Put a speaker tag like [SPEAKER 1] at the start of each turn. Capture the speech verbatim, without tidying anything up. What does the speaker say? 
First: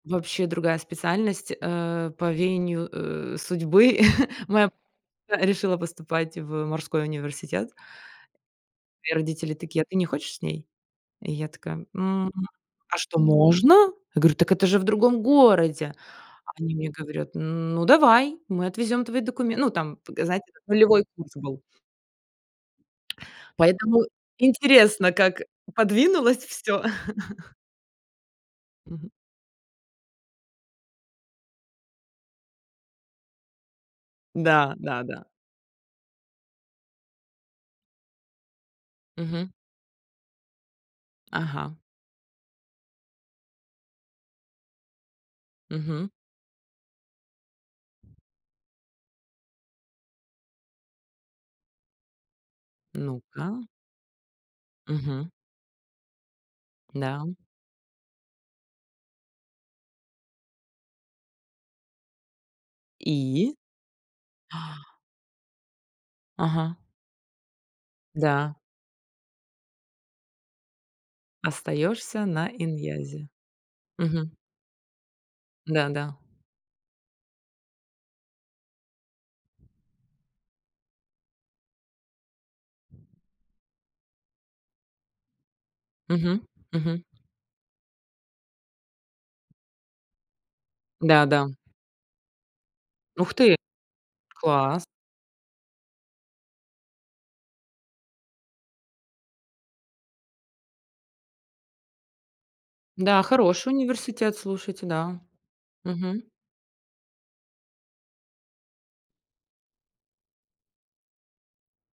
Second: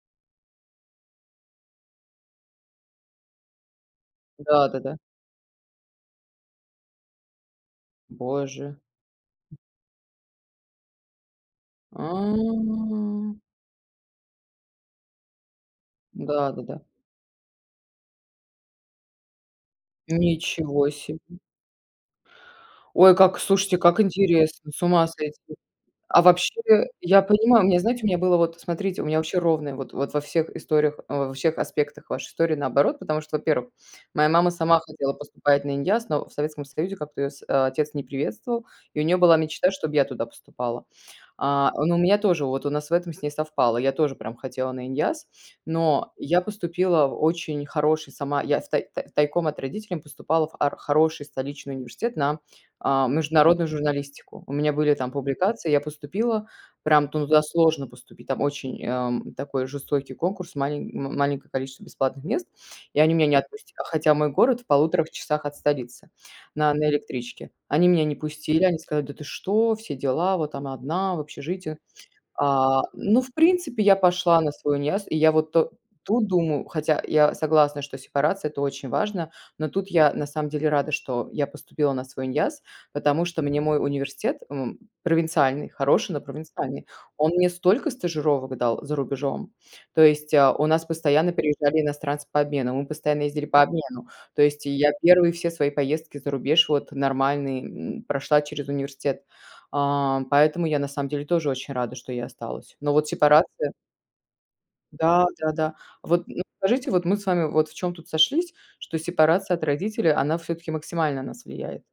[SPEAKER 1] Вообще другая специальность, э, по веянию, э, судьбы. Моя
[SPEAKER 2] Да-да-да.
[SPEAKER 1] подруга решила поступать в морской университет.
[SPEAKER 2] Боже.
[SPEAKER 1] Мои родители такие: "А ты не хочешь с ней?" И я такая: "М м, а что
[SPEAKER 2] А.
[SPEAKER 1] можно?" Я говорю: "Так это же в другом городе". А они
[SPEAKER 2] Да-да-да.
[SPEAKER 1] мне говорят, н ну, давай, мы отвезём твои докуме ну, там показать,
[SPEAKER 2] Ничего
[SPEAKER 1] нулевой курс
[SPEAKER 2] себе.
[SPEAKER 1] был.
[SPEAKER 2] Ой, как слушайте, как
[SPEAKER 1] Поэтому
[SPEAKER 2] интересно, с ума
[SPEAKER 1] интересно, как
[SPEAKER 2] сойти. А
[SPEAKER 1] подвинулось
[SPEAKER 2] вообще
[SPEAKER 1] всё.
[SPEAKER 2] я понимаю, у меня, знаете, у меня было вот, смотрите, у
[SPEAKER 1] Мгм.
[SPEAKER 2] меня вообще ровное вот вот во всех историях а, в во всех аспектах вашей истории наоборот, потому что, во-первых, моя мама
[SPEAKER 1] Да,
[SPEAKER 2] сама хотела
[SPEAKER 1] да-да.
[SPEAKER 2] поступать на иняз, но в Советском Союзе как-то её сь а, отец не приветствовал, и у нее была
[SPEAKER 1] Мгм.
[SPEAKER 2] мечта, чтоб я туда поступала. А,
[SPEAKER 1] Ага.
[SPEAKER 2] но у меня тоже вот у нас в этом с ней совпало. Я тоже прям хотела на иняз,
[SPEAKER 1] Мгм.
[SPEAKER 2] но я поступила в очень хороший сама, я в тай тай тайком от родителем поступала в ар хороший столичный университет на, а,
[SPEAKER 1] Ну-ка.
[SPEAKER 2] международную журналистику. У меня были там
[SPEAKER 1] Мгм.
[SPEAKER 2] публикации. Я поступила, прям
[SPEAKER 1] Н-да, м
[SPEAKER 2] туда сложно поступить, там очень, ам, такой жестокий конкурс, малень м маленькое количество бесплатных мест, и они меня не
[SPEAKER 1] И?
[SPEAKER 2] отпустят, а, хотя мой город в полуторах часах от столицы на
[SPEAKER 1] Ага.
[SPEAKER 2] на электричке. Они меня не
[SPEAKER 1] Да.
[SPEAKER 2] пустили, они сказали: "Да ты что? Все дела, вот там одна в общежитии".
[SPEAKER 1] Остаешься на
[SPEAKER 2] А, ну,
[SPEAKER 1] инязе.
[SPEAKER 2] в принципе, я
[SPEAKER 1] Мгм.
[SPEAKER 2] пошла на свой иняз, и я вот
[SPEAKER 1] Да-да.
[SPEAKER 2] тут думаю, хотя я согласна, что сепарация- это очень важно, но тут я, на самом деле, рада, что я поступила на свой иняз, потому что мне мой университет, м м, провинциальный, хороший, но
[SPEAKER 1] Мгм,
[SPEAKER 2] провинциальный,
[SPEAKER 1] мгм.
[SPEAKER 2] он мне столько стажировок дал за рубежом, то есть, э, у нас постоянно
[SPEAKER 1] Да-да.
[SPEAKER 2] приезжали иностранцы по обмену, мы постоянно
[SPEAKER 1] Ух
[SPEAKER 2] ездили
[SPEAKER 1] ты!
[SPEAKER 2] по обмену, то есть и
[SPEAKER 1] Класс.
[SPEAKER 2] я первые все свои поездки за рубеж, вот нормальные, м, прошла через университет, ам, поэтому я на самом деле тоже очень рада, что я осталась. Но вот
[SPEAKER 1] Да, хороший
[SPEAKER 2] сепарация?
[SPEAKER 1] университет, слушайте, да.
[SPEAKER 2] Да, да, да.
[SPEAKER 1] Мгм.
[SPEAKER 2] Вот, ну, скажите, вот мы с вами вот в чем тут сошлись, что сепарация от родителей, она все-таки максимально на нас влияет.